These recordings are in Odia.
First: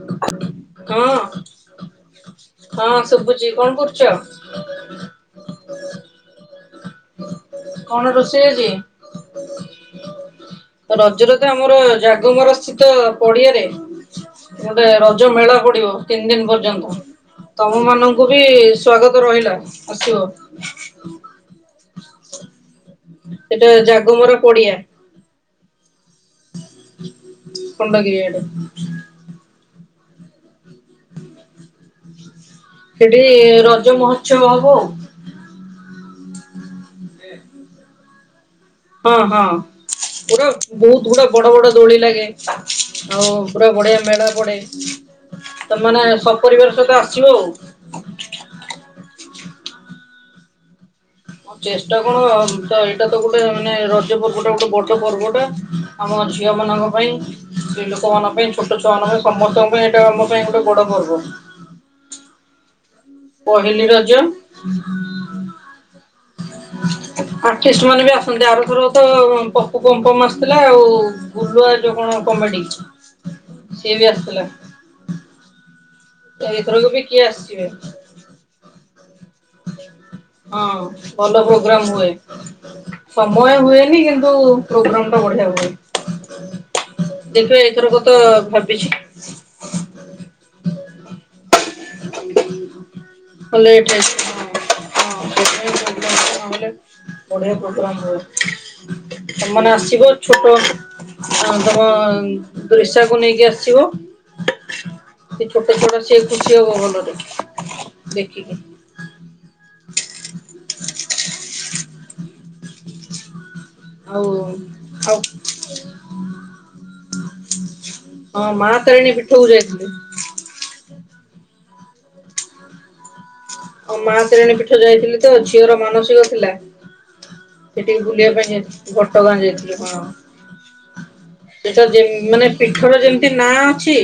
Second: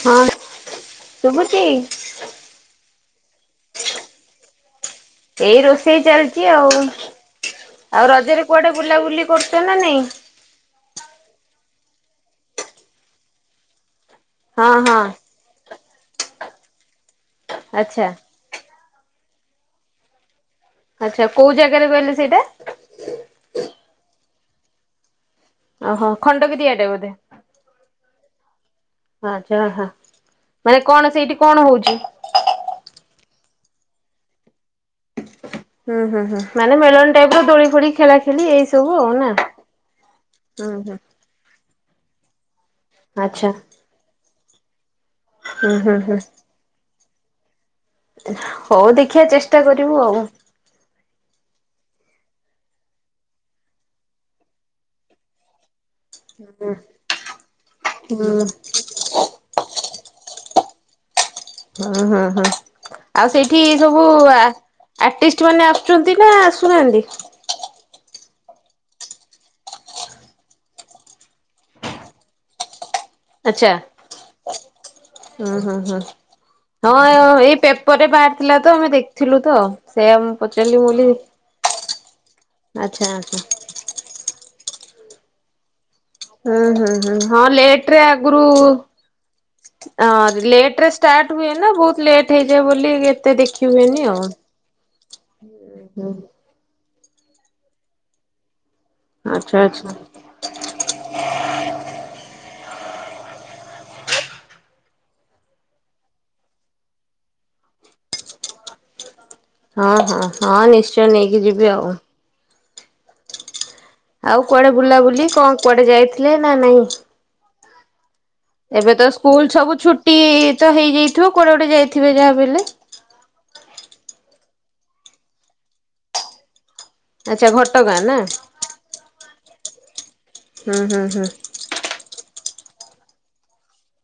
ହଁ ହଁ ଶୁଭୁଛି ହ ଶୁଭୁଛି କଣ କରୁଛ? ଏଇ ରୋଷେଇ ଚାଲିଛି ଆଉ। କଣ ଆଉ ରୋଷେଇ ରଜରେ ଆଜି? କୁଆଡେ ବୁଲାବୁଲି କରୁଛ ନା ନାଇଁ। ରଜରେ ତ ଆମର ଜାଗମର ସ୍ଥିତ ପଡିଆରେ ହଁ ଗଟେ ହଁ ରଜ ମେଳା ପଡିବ। ତିନି ଦିନ ପର୍ଯ୍ୟନ୍ତ। ତମ ଆଚ୍ଛା ମାନଙ୍କୁ ବି। ସ୍ଵାଗତ ରହିଲା ଆସିଵ। ଆଚ୍ଛା କୋଉ ଜାଗା କେତେ କହିଲି ସେଇଟା। ସେଟା ଜାଗ ମୋର କୋଡିଆ। ଓହୋ ଖଣ୍ଡ କି ଦତିଆଟେ ବୋଧେ। ଖଣ୍ଡଗିରି ଆଡେ ଆ୍ଛହ ମାନେ କଣ ସେଇଠି କଣ ହଉଛି ସେଠି ରଜ ମହୋତ୍ସବ ହବ ଆଉ। ହୁଁ ହୁଁ ହୁଁଁ। ମାନେଲନ ଟାଇପ ଦଳିଡ଼ି ଫଡ଼ି ଖେ ଖ ହଁ ହଁ ଗୋଟେ ହୁଁ ବହୁତ ଗୁଡା ବଡ ବଡ ଦୋଳି ଲାଗେ। ଆଉ ଆଚ୍ଛା ପୁର ବଡଆ ମେଳ ପଡ଼େ। ହୁଁ ହୁଁ ହୁଁ ତମାନୋନେ ସପରିବାର ସହିତ ଆସ ଯଉ। ହଉ ଦେଖିବା ଚେଷ୍ଟା ଚଷ୍ଟତା କରିବୁ ଆଉ ହଁ ଚେଷ୍ଟା କଣ ତ ଏଇଟା ତ ଗୋଟେ ମାନେ ରଜ ପର୍ବଟା ଗୋଟେ ବଡ ପର୍ବ ଟା ଆମ ଝିଅମାନାନଙ୍କ ପାଇଁ ସ୍ତ୍ରୀ ଲୋକମାନଙ୍କ ହୁଁ ପାଇଁ ଛୋଟ ଛୁଆମାନଙ୍କ ପାଇଁ ସମସ୍ତଙ୍କ ପାଇଁ ଏଇଟା ଆମ ପାଇଁ ବଡ଼ କରିବ ହ ହ ହଁ। ଆଉ ସେଇଠି ପହିଲି ସବୁ ରଜ ଆର୍ଟିଷ୍ଟ ମାନେ ଆସୁଛନ୍ତି ନା ଆସୁନାହାନ୍ତି। ମ ମାନେ ବି ଆସନ୍ତି ଆଉଥରେ ତ ପପୁ ପଂ ପମ୍ ଆସିଥିଲା ଆଉ ଗୁଲୁଆ ଯୋଉ କଣ କମେଡି ଆଛା ସିଏ ବି ଆସିଥିଲା। ହୁଁ ହୁଁ ହୁଁ ଏଇଥରକ ବି ହଁ କିଏ ଏଇ ଆସିବେ ପେପର ରେ ବାହାରି ଥିଲା ତ ଆମେ ଦେଖିଥିଲୁ। ତ ସେଆ ମୁଁ ହଁ ପଚାରିଲି ମୁଁ ଭଲ ପ୍ରୋଗ୍ରାମ କହିଲି। ହୁଏ। ଆଚ୍ଛା ଆଚ୍ଛା ସମୟ ହୁଏନି କିନ୍ତୁ ଉ ପ୍ରୋଗ୍ରାମ ଟା ବଢିଆ ହୁଏ। ହୁଁ ହୁଁ ହୁଁ ହଁ ଦେଖିବା ଲେଟ ଏଇଥରକ ରେ ତ ଆଗରୁ ଭାବିଛି ଲେଟ ରେ ଷ୍ଟାର୍ଟ ହୁଏ ନା ବହୁତ। ଲେଟ୍ ହେଇଯାଏ ବୋଲି ଏତେ ଦେଖି ଲେଟ୍ ହେଇଯିବ ହୁଏନି ଆଉ ବଢିଆ ପ୍ରୋଗ୍ରାମ ହୁଏ ତମ ଆଚ୍ଛା ମାନେ ଆଚ୍ଛା ଆସିବ ଛୋଟ ଆ ତମ ରୋସାକୁ ନେଇକି ଆସିବ ସେ ଛୋଟ ଛୋଟ ସେଆକୁ ଝିଅବ ବା ଭଲ ଦେଖେ ଦେଖିକିନି ହଁ ହଁ ହଁ ନିଶ୍ଚୟ ନେଇକି ଯିବି ଆଉ ଆଉ କୁଆଡେ ବୁଲା ଆଉ ବୁଲି କଣ କୁଆଡେ ଯାଇଥିଲେ ନା ନାଇଁ ହଁ। ମା ଏବେ ତ ତାରିଣୀ ସ୍କୁଲ ପୀଠକୁ ସବୁ ଯାଇଥିଲି ଛୁଟି ତ ହେଇଯାଇଥିବ କୁଆଡେ ଗୋଟେ ଯାଇ ଥିବେ ଯାହା ବି ହେଲେ। ଆଉ ମା ତାରିଣୀ ପୀଠ ଯାଇଥିଲି ତ ଝିଅର ମାନସିକ ଥିଲା। ଆଚ୍ଛା ଘଟଗାଁ ସେଠିକି ନା ବୁଲିବା ପାଇଁ ଯାଇ ଘଟଗାଁ ଯାଇଥିଲି କଣ ହୁଁ ହୁଁ ହୁଁ ସେଟା ଯେ ମାନେ ପୀଠର ଯେମିତି ନାଁ ଅଛି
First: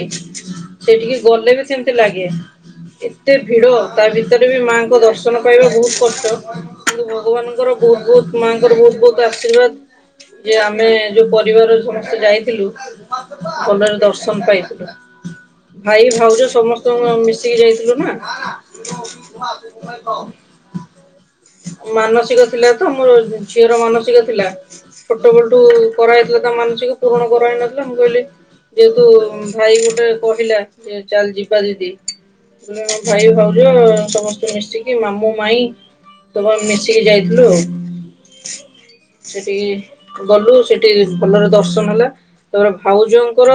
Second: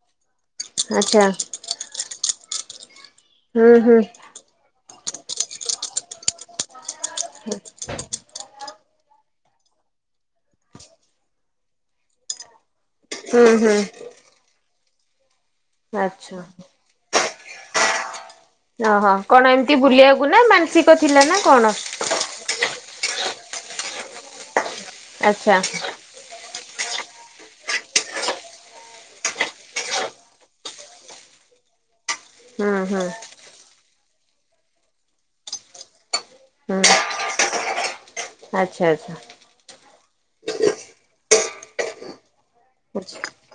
ସେଠିକେ ଆଚ୍ଛା ଗଲେ ବି ସେମିତି ଲାଗେ [inaudible] ଏତେ ଭିଡ଼ ହୁଁ ହୁଁ। ତା ଭିତ ମାଙ୍କ ଦର୍ଶନ ପାଇବା ବହୁତ କଷ୍ଟ। କିନ୍ତୁ ଭଗବାନଙ୍କର ବହୁତ ବହୁତ ମାଆଙ୍କର ବହୁତ ବହୁତ ଓ ଆଶୀର୍ବାଦ ଯେ ଆମେ ଯୋଉ ପରିବାରର ସମସ୍ତେ ଯାଇଥିଲୁ ହୁଁ ହୁଁ ଭଲରେ ଦର୍ଶନ ପାଇଥିଲୁ। ହ [inaudible] ଭାଇ ଭାଉଜ ସମସ୍ତଙ୍କୁ ଆଉ ମିଶ ଶିକି ଯାଇଥିଲୁ ନା ଓ ହୋ। କଣ ଏମିତି ବୁଲିବାକୁ ନା ମାନସିକ ଥିଲା ନା କଣ? ମୋ ଝି-ଝିଅର ମାନସିକ ଥିଲା। ଛୋଟ ଆଚ୍ଛା ବଳଠୁ କରାହେଇଥିଲା ତା ମାନସିକ। ପୂରଣ କରାହେଇ ନଥିଲା, ମୁଁ କହିଲି ଯେହେତୁ ଭାଇ ଗୋଟେ କହିଲା ଯେ ଚାଲ ଯିବା ଦିଦି ହୁଁ ତୁମେ ମୋ ହୁଁ ଭାଇ ଭାଉଜ ସମସ୍ତେ ମିଶିକି ମାମୁ ମାଇଁ ତବ ଆମେ ହୁଁ ମିଶିକି ଯାଇଥିଲୁ ଆଉ। ଆଚ୍ଛା ଆଚ୍ଛା। ସେଠିକି ଗଲୁ ସେଟି ଭଲରେ ଦର୍ଶନ ହେଲା। ତୋର ଭାଉଜଙ୍କର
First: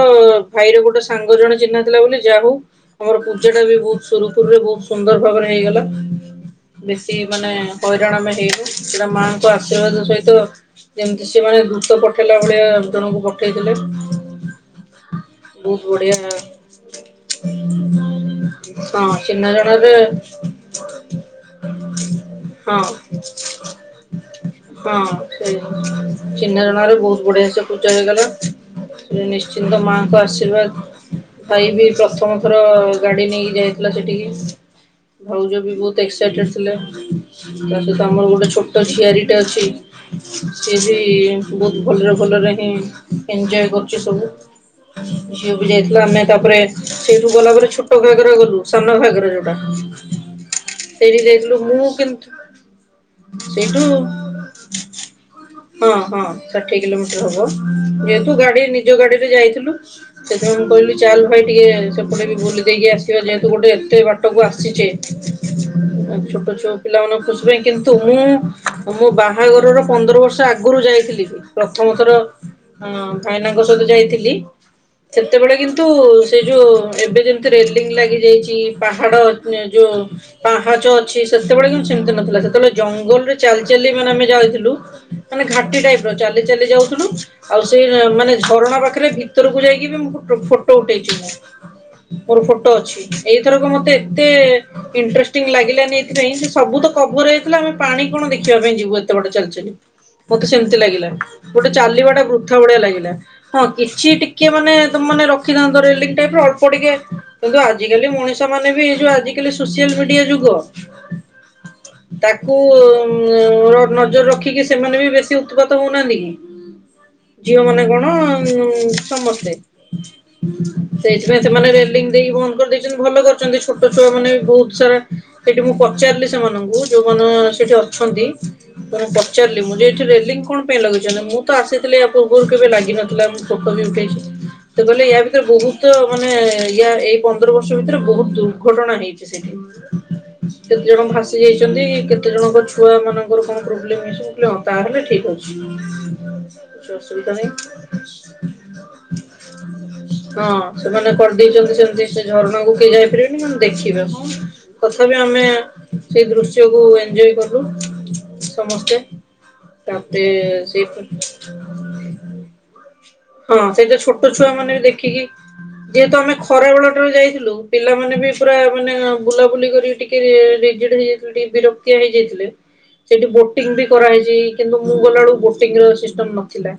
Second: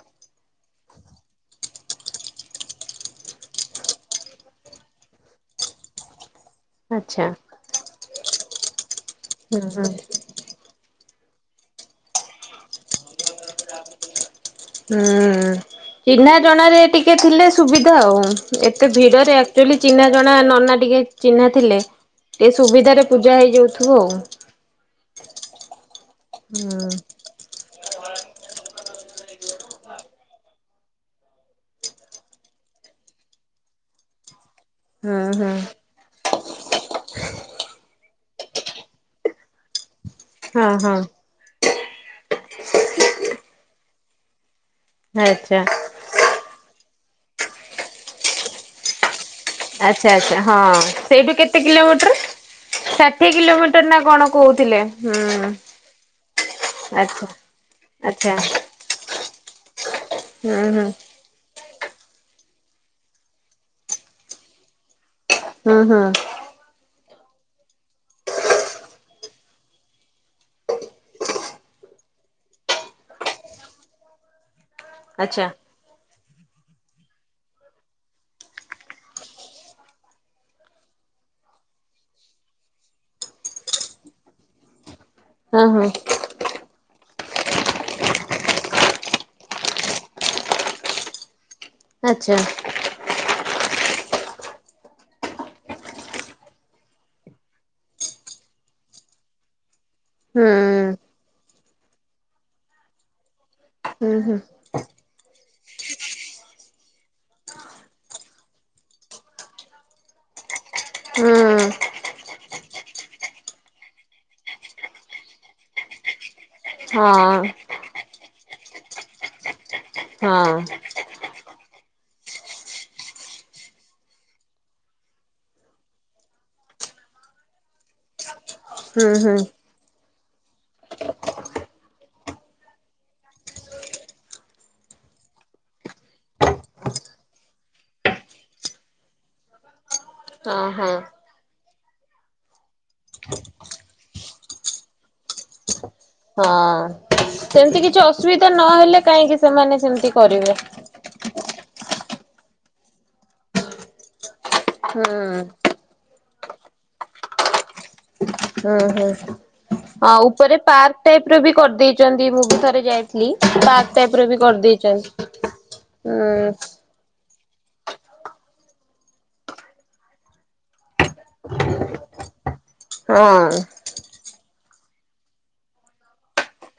ଭାଇର ଗୋଟେ ସାଙ୍ଗ ଜଣେ ଚିହ୍ନା ଥିଲା ବୋଲି, ଯାହା ହଉ ଆମର ପୂଜା ଟା ବି ବହୁତ ସୁରୁଖୁରୁ ରେ ବହୁତ ସୁନ୍ଦର ଭାବରେ ହେଇଗଲା। ବେଶୀ ଆଚ୍ଛା ମାନେ ହଇରାଣ ଆମେ ହେଇନୁ। ସେଟା ମାଆଙ୍କ ହୁଁ ହୁଁ ହୁଁ। ଆଶୀର୍ବାଦ ସହିତ ଯେମିତି ସେମାନେ ଦୃତ ପଠେଇଲା ଭଳିଆ ଜଣକୁ ପଠେଇଥିଲେ। ହୁଁ ବହୁତ ବଢିଆ ଚିହ୍ନା ଜଣାରେ ଟିକେ ଥିଲେ ସୁବିଧା ଆଉ, ଏତେ ହଁ ଭିଡରେ ଚିହ୍ନା ଆକ୍ଚୁଲି ଜଣାରେ ଚିହ୍ନା ଜଣା ଏ ନନା ଟିକେ ଚିହ୍ନା ଥିଲେ ଟିକେ ହଁ ସୁବିଧାରେ ପୂଜା ହେଇଯାଉଥୁବ। ହଁ ସେଇ ଚିହ୍ନା ଜଣାରେ ବହୁତ ବଢିଆ ସେ ପୁଜା ଜାଗାର ସେ ନିଶ୍ଚିନ୍ତ ମାଙ୍କ ଆଶୀର୍ବାଦ ପାଇ ବି ପ୍ରଥମଥର ଗାଡି ନେଇକି ଯାଇଥିଲା ସେଠିକି। ହୁଁ। ଭାଉଜ ବି ବହୁତ ଏକ୍ସାଇଟେଡ୍ ଥିଲେ ତା ସହିତ ଆମର ଗୋଟେ ଛୋଟ ଝିଆରି ଟେ ଅଛି। ହଁ ସେ ହଁ ବିି ବହୁ ଭଲରେ ଭଲରେ ଏଞଜୟ କରୁଚୁ ସବୁ। ଝିଅ ଆଚ୍ଛା ବି ଯାଇଥିଲା ଆମେ ତାପରେ ସେଇଠୁ ଗଲା ପରେ ଛୋଟ ଘାଗରା ଗଲୁ ସାନ ଘାଗରାରେ। [unintelligible] ଆଛା ଆଚ୍ଛା ହଁ ସେଇଠୁ କେତେ କିଲୋମିଟର କିନ୍ତୁ ଷାଠିଏ କିଲୋମିଟର ନା ସେଇଠୁ କଣ କହୁଥିଲେ ହଁ ହଁ ହଁ ଷାଠିଏ ଆଛା ଆଛା ରେ ଯାଇଥିଲୁ ସେଥିରେ ମୁଁ କହିଲି ଚାଲ ଭାଇ ଟିକେ ମୁଁ କହିଲି ବୁଲି ଦେଇକି ଆସିବା ଯେହେତୁ ଗୋଟେ ଏତେ ବାଟକୁ ଆସିଛେ ଆ ଛୋଟ ଛୋ ପିଲାମାନଙ୍କୁ ସେଥିପାଇଁ କିନ୍ତୁ ମୁଁ ମୋ ବାହାଘରର ପନ୍ଦର ବର୍ଷ ଆଗରୁ ଯାଇଥିଲି ପ୍ରଥମଥର ଭାଇନାଙ୍କ ସହିତ ଯାଇଥିଲି। ସେତେବେଳେ କିନ୍ତୁ ସେ ଯୋଉ। ଏବେ ଯେମିତି ରେଲିଙ୍ଗ ଲାଗି ଯାଇଛି ପାହାଡ। ଯୋଉ ପାହାଚ ଅଛି ସେତେବେଳେ କିନ୍ତୁ ସେମିତି ନଥିଲା ସେତେବେଳେ ଜଙ୍ଗଲରେ ଚାଲି ଚାଲି ମାନେ ଆମେ ଯାଇଥିଲୁ। ମାନେ ଘାଟଟି ଟାଇପ ରଚାର। ଲି ଚାଲି ଯାଉଥିଲୁ ଆଉ ସେଇ ମାନେ ଝରଣା ପାଖରେ ଭିତରକୁ ଯାଇକି ବି ମୁଁ ଫୋଟୋ ଉଠେଇଥିଲ। ମୋର ଫଟୋ ଅଛି ଏଇ। ସେଥରକୁ ମତେ ଏତେ। ଇନ୍ତ୍ରେଷ୍ଟିଙ୍ଗ ଲାଗିଲାନି ଏଥିପାଇଁ ସେ ସବୁ ତ କଭର ହେଇଥିଲା ଆମେ ପାଣି କଣ ଦେଖିବା ପାଇଁ ଯିବୁ ଏତେ ବଟ ଚାଲିଚ ମତେ ସେମତି ଲାଗିଲା ଗୋଟେ ଚାଲିବା ଟା ବୃଥା ଭଡିଆ ଲାଗିଲା ହଁ କିଛି ଟିକେ ମାନେ ତାନେ ରଖିଥାନ୍ତ ଅଳ୍ପ ଟିକେ କିନ୍ତୁ ଆଜିକାଲି ମଣିଷ ମାନେ ବି ଏ ଯୋଉ। ସୋସିଆଲ ମିଡିଆ ଯୁଗ ତାକୁ ର ନଜର ରଖିକି ସେମାନେ ବି ବେଶୀ ଉତ୍ପାତ ହଉନାହାନ୍ତି କି। ଝିଅ ମାନେ ହଁ। କଣ ସମସ୍ତେ ହଁ ସେଇଥିପାଇ ସେମାନେ ଲି ଦେଇ ବନ୍ଦ କରିଦେଇଛନ୍ତି ଭଲ କରିଛନ୍ତି ଛୋଟ। ଛୁଆ ମାନେ ବି ବହୁତ ସାରା ସେଠି ମୁଁ ପଚାରିଲି ସେମାନଙ୍କୁ ଯୋଉମାନେ ସେଠି ଅଛନ୍ତି। ତ ମୁ ହୁଁ ହୁଁ ପଚାରଲି ମୁଁ ଏଥିିରେ। କଣ ପାଇଁ ଲଗେଇଛନ୍ତି ମୁଁ ତ ଆସିି ୟ ପୂର୍ବରୁ କେବେ ଲାଗିିନଥିଲା ମୁଁ ପୋକ ବି ଉଠେଇଛି ତ କହିଲେ ୟା ଭିତରେ ବହୁତ ମାନେ ୟା ଏଇ ପନ୍ଦର ବର୍ଷ ଭିତରେ ବହୁତ ଦୂର। ଘଟଣା ହେଇଛି ସେଠି ହଁ କେତେ ହଁ ଜଣ ଭାସି ଯାଇଛନ୍ତି କେତେ ଜଣଙ୍କ ଛୁଆ ମାନଙ୍କର କଣ ପ୍ରୋବ୍ଲେମ ହେଇଛି ବୋଲି ହଁ ତାହେଲେ ଠିକ ଅଛି। କିଛି ହଁ ଅସୁବିଧା ନାହିଁ ସେମିତି କିଛି ଅସୁବିଧା ନହେଲେ କାହିଁକି ସେମାନେ ସେମିତି କରିବେ। ଦେଇଛନ୍ତି ସେମିତି ସେ ଝରଣା କୁ କେଏ ଯାଇପାରିବେ। ମନେ ଦେଖିବେ ହଁ। ହୁଁ ତଥାପି ଆମେ। ସେଇ ଦୃଶ୍ୟକୁୁ ଇନଜ୍ଞ କଲୁ। ହୁଁ ସମସ୍ତେ। ହୁଁଉ ତାପରେ ଉପରେ ସେଇ ପାର୍କ ଟାଇପ ର ବି କରିଦେଇଛନ୍ତି ମୁଁ ବି ଥରେ ଯାଇଥିଲି ହଁ ପାର୍କ ସେଇଟା ଟାଇପ ଛୋଟ ର ବି ଛୁଆ ମାନେ ଦେଖିକି କରିଦେଇଛନ୍ତି ହଁ। ପିଲା ପୁଲି। ମାନେ ବି ପୁରା ମାନେ ବୁଲାବୁଲି କରି ଟିକେଡ ହେଇଯାଇଥିଲେ ଟିକେ ବିରକ୍ତିଆ ହେଇଯାଇଥିଲେ। ସେଠି ବୋଟିଂ ହଁ ବି କରାହେଇଛି। କିନ୍ତୁ ମୁଁ ଗଲା ବଳୁ ବୋଟିଂ ର ସିଷ୍ଟମ ନଥିଲା।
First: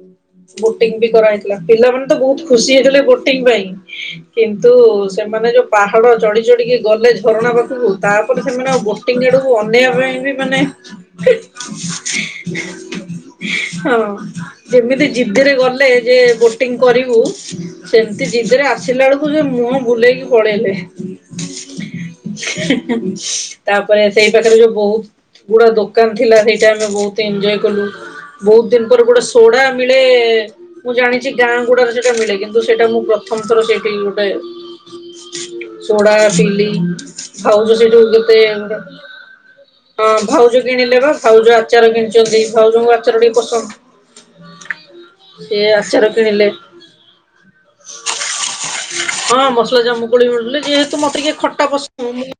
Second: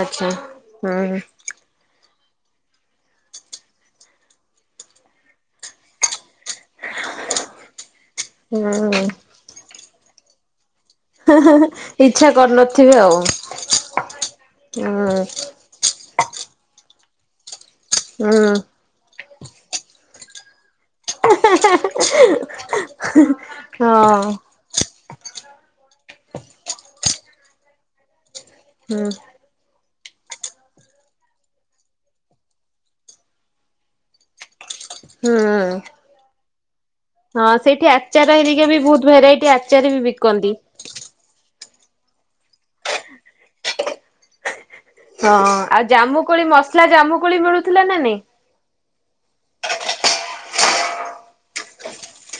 ଆଚ୍ଛା ବୋଟିଙ୍ଗ୍ ବି କରା ହୁଁ ହେଇଥିଲା ପିଲାମାନ୍ ତ ବହୁତ ଖୁସି ହେଇଥିଲେ ବୋଟିଂ ପାଇଁ କିନ୍ତୁ। ସେମାନେ ଯୋଉ ପାହାଡ ଚଢି ଚଢିକି ଗଲେ ଝରଣା ପାଖରୁ। ତାପରେ ସେମାନେ ଆଉ ହୁଁ ବୋଟିଂ ଆଡକୁ ଅନେଇବା ପାଇଁ [unintelligible] ମାନେ ହେଁ ହେଁ ହେଁ ଇଚ୍ଛା କରିନଥିବ ଆଉ ହଁ ଯେମିତି ହୁଁ ଜିଦିରେ ଗଲେ ଯେ ବୋଟିଂ କରିବୁ ସେମିତି ହୁଁ ଜିଦ୍ଦିରେ ଆସିଲା ବେଳକୁ [unintelligible] ବୁଲେଇକି ପଳେଇଲେ। ହେଁ ହେଁ ତାପରେ ହଁ ସେଇ ପାଖରେ ଯୋଉ ବହୁତ୍। ଗୁଡ ଦୋକାନ ଥିଲା ସେଇଟା ଆମେ ବହୁତ ଏଞ୍ଜୟ କଲୁ। ବହୁତ ଦିନ ପରେ ହୁଁ ଗୋଟେ ସୋଡା ମିଳେଏଏ ମୁଁ ଜାଣିଛି ଗାଁ ଗୁଡରେ ସେଟା ମିଳେ କିନ୍ତୁ ସେଇଟା ମୁଁ ପ୍ରଥମ ଥର ସେଇଠି ଗୋଟେ ହୁଁ। ସୋଡା ସିଲି। ହଁ ଭାଉଜ ସେଇଠି ସେଇଠୁ ଆଚାର କେତେ ହେରିକା ବି ବହୁତ ଭେରାଇଟି ଆଚାର ବି [unintelligible] ହଁ ବିକନ୍ତି। ଭାଉଜ କିଣିଲେ ବା ଭାଉଜା [unintelligible] [unintelligible] ଭାଉଜଙ୍କୁ ଆଚାର ଟିକେ ପସନ୍ଦ। [unintelligible] ହଁ ସେ ଆଉ ଆଚାର ଜାମୁକୋଳି କିଣିଲେ ମସଲା ଜାମୁକୋଳି ମିଳୁଥିଲା ନା ନାଇଁ? ହଁ ମସଲା ଜାମୁକୋଳି ମିଳୁଥିଲା ଯେହେତୁ ମତେ ଟିକେ ଖଟା ପସନ୍ଦ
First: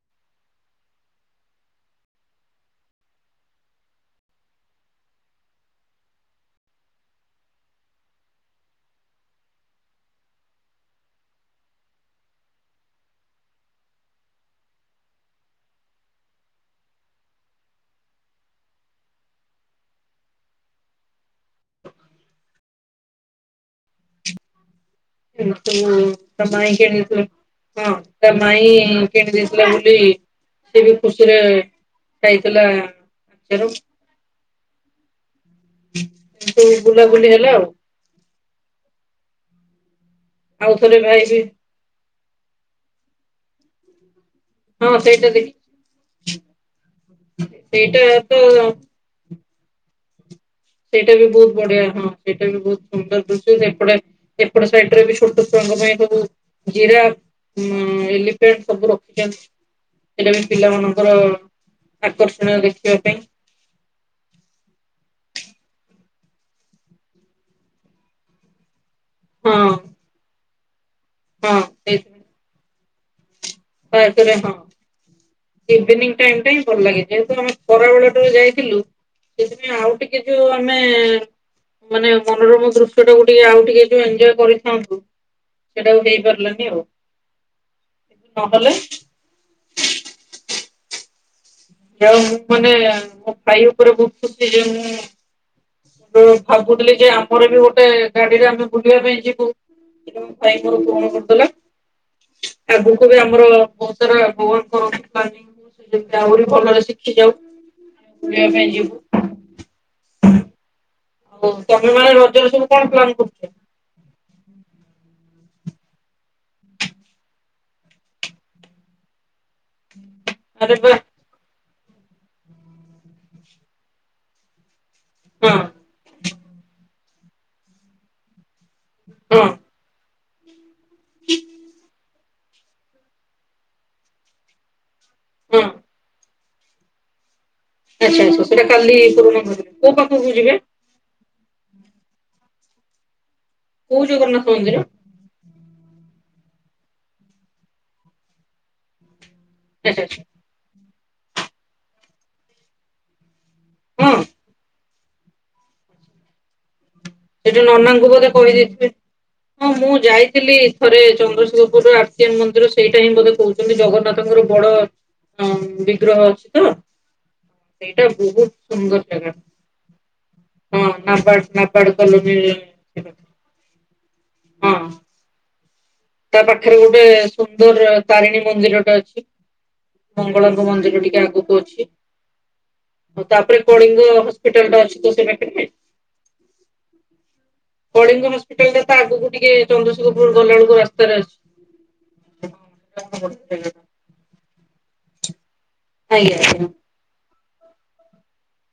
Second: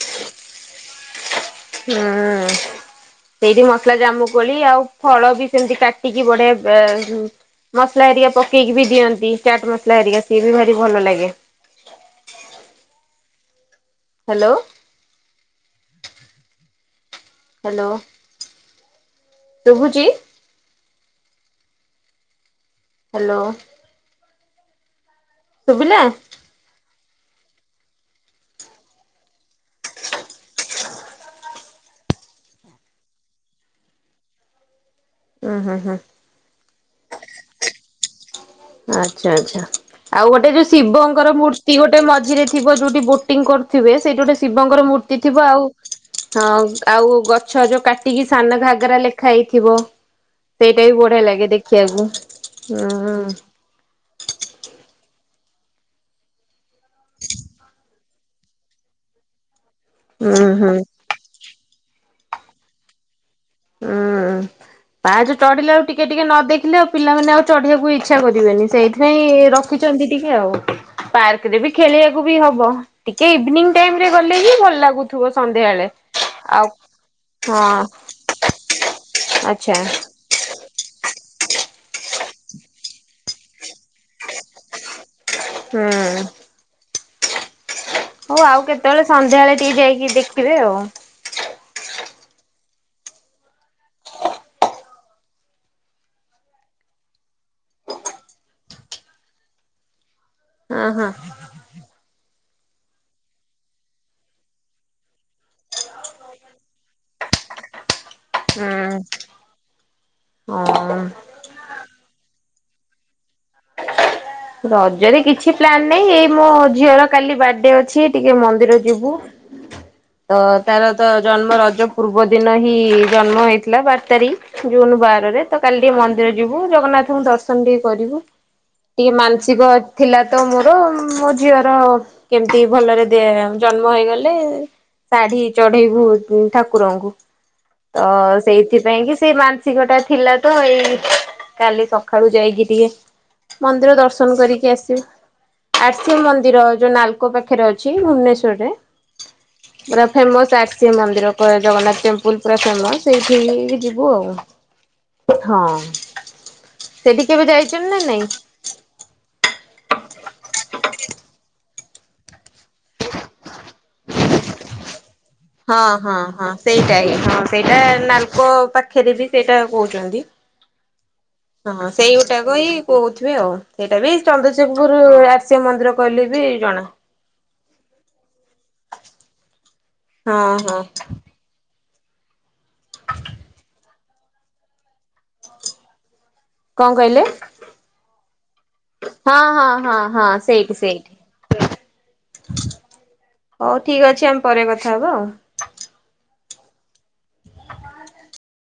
ହୁଁଉଉ ସେଇଠି ମସଲା ଜାମୁକୋଳି ଆଉ ଫଳ ବି ସେମିତି କାଟିକି ବଢିଆ [inaudible] ମସଲା ହେରିକା ପକେଇକି ବି ଦିଅନ୍ତି ଚାଟ ମସଲା ହେରିକା ସିଏ ବି ଭାରି ଭଲ ଲାଗେ। Hello hello. ଶୁଭୁଛି? ହ୍ୟାଲୋ। [unintelligible] ଶୁଭିଲା? ହଁ ତା ମାଇଁ କିଣି ଦେଇଥିଲା ବୋଲି ସେ ବି ଖୁସିରେ ଖାଇଥିଲା ସେଉ। ଉଁ ହୁଁ ହୁଁ। କିନ୍ତୁ ବୁଲାବୁଲି ହେଲା ଆଉ। ଆଚ୍ଛା ଆଚ୍ଛା। ଆଉ ଗୋଟେ ଯୋଉ ଥରେ ଭାଇ ଶିବଙ୍କର ବି ମୂର୍ତ୍ତି ଗୋଟେ ମଝିରେ ଥିବ ଯୋଉଠି ବୋଟିଙ୍ଗ୍ କରୁ ଥିବେ ସେଇଠି ଗୋଟେ। ଶିବଙ୍କର ହଁ ମୂର୍ତ୍ତି ସେଇଟା ଥିବ, ଦେଖି ଆଉ ହଁ ଆଉ ଗଛ ଯୋଉ ସେଇଟା କାଟିକି ସାନ ତ ଘାଗରା ଲେଖା ହେଇ ଥିବ। ସେଇଟା ବି ବହୁତ ବଢିଆ ହୁଁ ସେଇଟା ବି ବହୁତ ସୁନ୍ଦର ଦୃଶ୍ୟ ଯେ [inaudible] ଏପଟ ସାଇଡରେ ବି ଛୋଟ ଛୁଆଙ୍କ ପାଇଁ ସବୁ ଜିରାଫ୍, ଉଁ ଉଁ ଏଲିଫ୍ୟାଣ୍ଟ୍ ସବୁ ରଖିଛନ୍ତି। ସେଇଟା ବି ହୁଁ ହୁଁ। ପିଲାମାନଙ୍କର ଆକର୍ଷଣୀୟ ଦେଖିବା ପାଇଁ। ହୁଁ ପାଜ ଚଢିଲେ ଆଉ ଟିକେ ଟିକେ ନ ଦେଖିଲେ ଆଉ ପିଲାମାନେ ଆଉ ଚଢିବାକୁ ଇଚ୍ଛା କରିବେନି। ସେଇ ପାଇଁ ହଁ ରଖିଛନ୍ତି ଟିକେ ଆଉ। [inaudible] ହଁ ପାର୍କରେ ବି ଖେଳିବାକୁ ବି ସେଇଥିପାଇଁ ହବ। ଟିକେ ଇଭିନିଂ ଟାଇମରେ ଗଲେ ତାପରେ ହଁ ହିଁ ଭଲ ଲାଗୁଥିବ ସନ୍ଧ୍ୟାବେଳେ। ଇଭିନିଂ ଟାଇମ୍ ଟା ହିଁ ଆଉ ଭଲ ଲାଗେ। ଯେହେତୁ ଆମେ ହଁ ଖରାବେଳ ଟୁ ଯାଇ ହ୍ୟାଲୁ ସେଥିପାଇଁ ଆଚ୍ଛା। ଆଉ ଟିକେ ଯୋଉ ଆମେ ମାନେ ମନୋରମ ଦୃଶ୍ୟ ଟାକୁ ଟିକେ ଆଉ ଟିକେ ଏନଜୟ କରିଥାନ୍ତୁ। ସେଇଟା ହୁଁ ହେଇପାରିଲନି ଆଉ ହଉ ଆଉ ନହେଲେ କେତେବେଳେ ସନ୍ଧ୍ୟାବେଳେ ଟିକେ ଯାଇକି ଦେଖିବେ ଆଉ ଯଉ ମୁଁ ମାନେ ମୋ ଭାଇ ଉପରେ ବୁଝୁଥିଲ ଯେ ମୁଁ ଭାବୁଥିଲି ଯେ ଆମର ବି ଗୋଟେ ଗାଡିରେ ଆମେ ବୁଲିବା ପାଇଁ ଯିବୁ ଭାଇ ମୋର ହଁ କଣ ହଁ। କରୁଥିଲା? ଆଗକୁ ବି ଆମର ବହୁତ ସାରା କର ଆହୁରି ଭଲରେ ଶିଖି ଯାଉ ବୁଲିବା ପାଇଁ ଯିବୁ। ହୁଁ ହଁ। ଆଉ ତମେ ମାନେ ରଜ ରେ ସବୁ କଣ ପ୍ଲାନ କରୁଛ? ରଜରେ କିଛି ପ୍ଲାନ ନହିଁ ଏଇ ମୋ ଝିଅର କାଲି ବାର୍ଥଡେ ଅଛି ଟିକେ ମନ୍ଦିର ଯିବୁ। ତ ଆରେ ତାର ବା ତ ଜନ୍ମ ରଜ ପୂର୍ବ ଦିନ ହିଁ ଜନ୍ମ ହେଇଥିଲା ବାର ତାରିଖ ଜୁନ ବାରରେ ହଁ ତ କାଲି ଟିକେ ମନ୍ଦିର ଯିବୁ ଜଗନ୍ନାଥ ତୁ ଦର୍ଶନ ଟିକେ କରିବୁ ଟିକେ ହଁ ମାନସିକ ଥିଲା। ତମ ଆ ମୋ ଝିଅର କେମିତି ଭଲରେ ଜନ୍ମ ହେଇଗଲେ ଶାଢୀ ହଁ। ଚଢ଼େଇ ବୁତ ଠାକୁରଙ୍କୁ ତ ଆଚ୍ଛା ଆଚ୍ଛା ସେଇଟା କାଲି ସେଇଥିପାଇଁ କି ସେଇ ପୁରୁଣା ମାନସିକ କୋଉ ଟା ପାଖକୁ ଥିଲା ଯିବେ ତ ଏଇ କାଲି ପ ଖଡୁ ଯାଇଗି ଟିକଏ ମନ୍ଦିର କୋଉ ଦର୍ଶନ ଜଗନ୍ନାଥ କରିକି ମନ୍ଦିର? ଆସିବୁ ଆ ମି ମନ୍ଦିର ଯୋଉ ନାଲକୋ ପାଖରେ ଅଛି ଭୁବନେଶ୍ଵରରେ ଆଚ୍ଛା ବୁର ଆଚ୍ଛା ଫେମସ ଆ ସେ ମନ୍ଦିର ଜଗନ୍ନାଥ ଟେମ୍ପୁଲ ପୁରା ଫେମସ ସେଇଠି କିଏ ଯିବୁ ହଁ। ଆଉ ହଁ ସେଠି କେବେ ସେଠୁ ଯାଇଛନ୍ତି ନା ନନାଙ୍କୁ ନାଇଁ? ବୋଧେ କହିଦେଇଥିବେ। ହଁ ମୁଁ ଯାଇଥିଲି ଥରେ ଚନ୍ଦ୍ରଶେଖର ୁର ଆର୍ତିଆ ମନ୍ଦିର ସେଇଟା ହିଁ ବୋେ କହୁଛନ୍ତି ଜଗନ୍ନାଥଙ୍କର ବଡ ହଁ ହଁ ବିଗ୍ରହ ଅଛି ହଁ ତ ସେଇଟା ହିଁ ହଁ ସେଇଟା ନାଲକୋ ବହୁତ ସୁନ୍ଦର ପାଖରେ ବି ସେଇଟା କହୁଛନ୍ତି। ଆଁ ହଁ ସେଇଗୁଟା କ କହୁଥିବେ ଆଉ ସେଇଟା ବି ହଁ। ଚନ୍ଦ୍ରଚଖପୁର ଆ ମନ୍ଦ୍ର ତା ପାଖରେ ଗୋଟେ ସୁନ୍ଦର ତାରିଣୀ ମନ୍ଦିରଟା ଅଛି ମଙ୍ଗଳାଙ୍କ ହଁ ହଁ। ମନ୍ଦିର ଟିକେ ଆଗକୁ ଅଛି ହ ତାପରେ କଳିଙ୍ଗ ହସ୍ପିଟାଲଟା ଅଛି ତ ସେ ପାଖରେ କଣ କହିଲେ କଳିଙ୍ଗ ହସ୍ପିଟାଲ ଟା ତା ଆଗକୁ ହଁ ଟିକେ ହଁ ହଁ ହଁ ଚନ୍ଦ୍ରଶେଖପୁର ସେଇଠି ଗଲାବେେଳକୁ ରାସ୍ତା ହଉ ଠିକ ଅଛି ଆମ ପରେ କଥା ହବା ଆଉ [inaudible]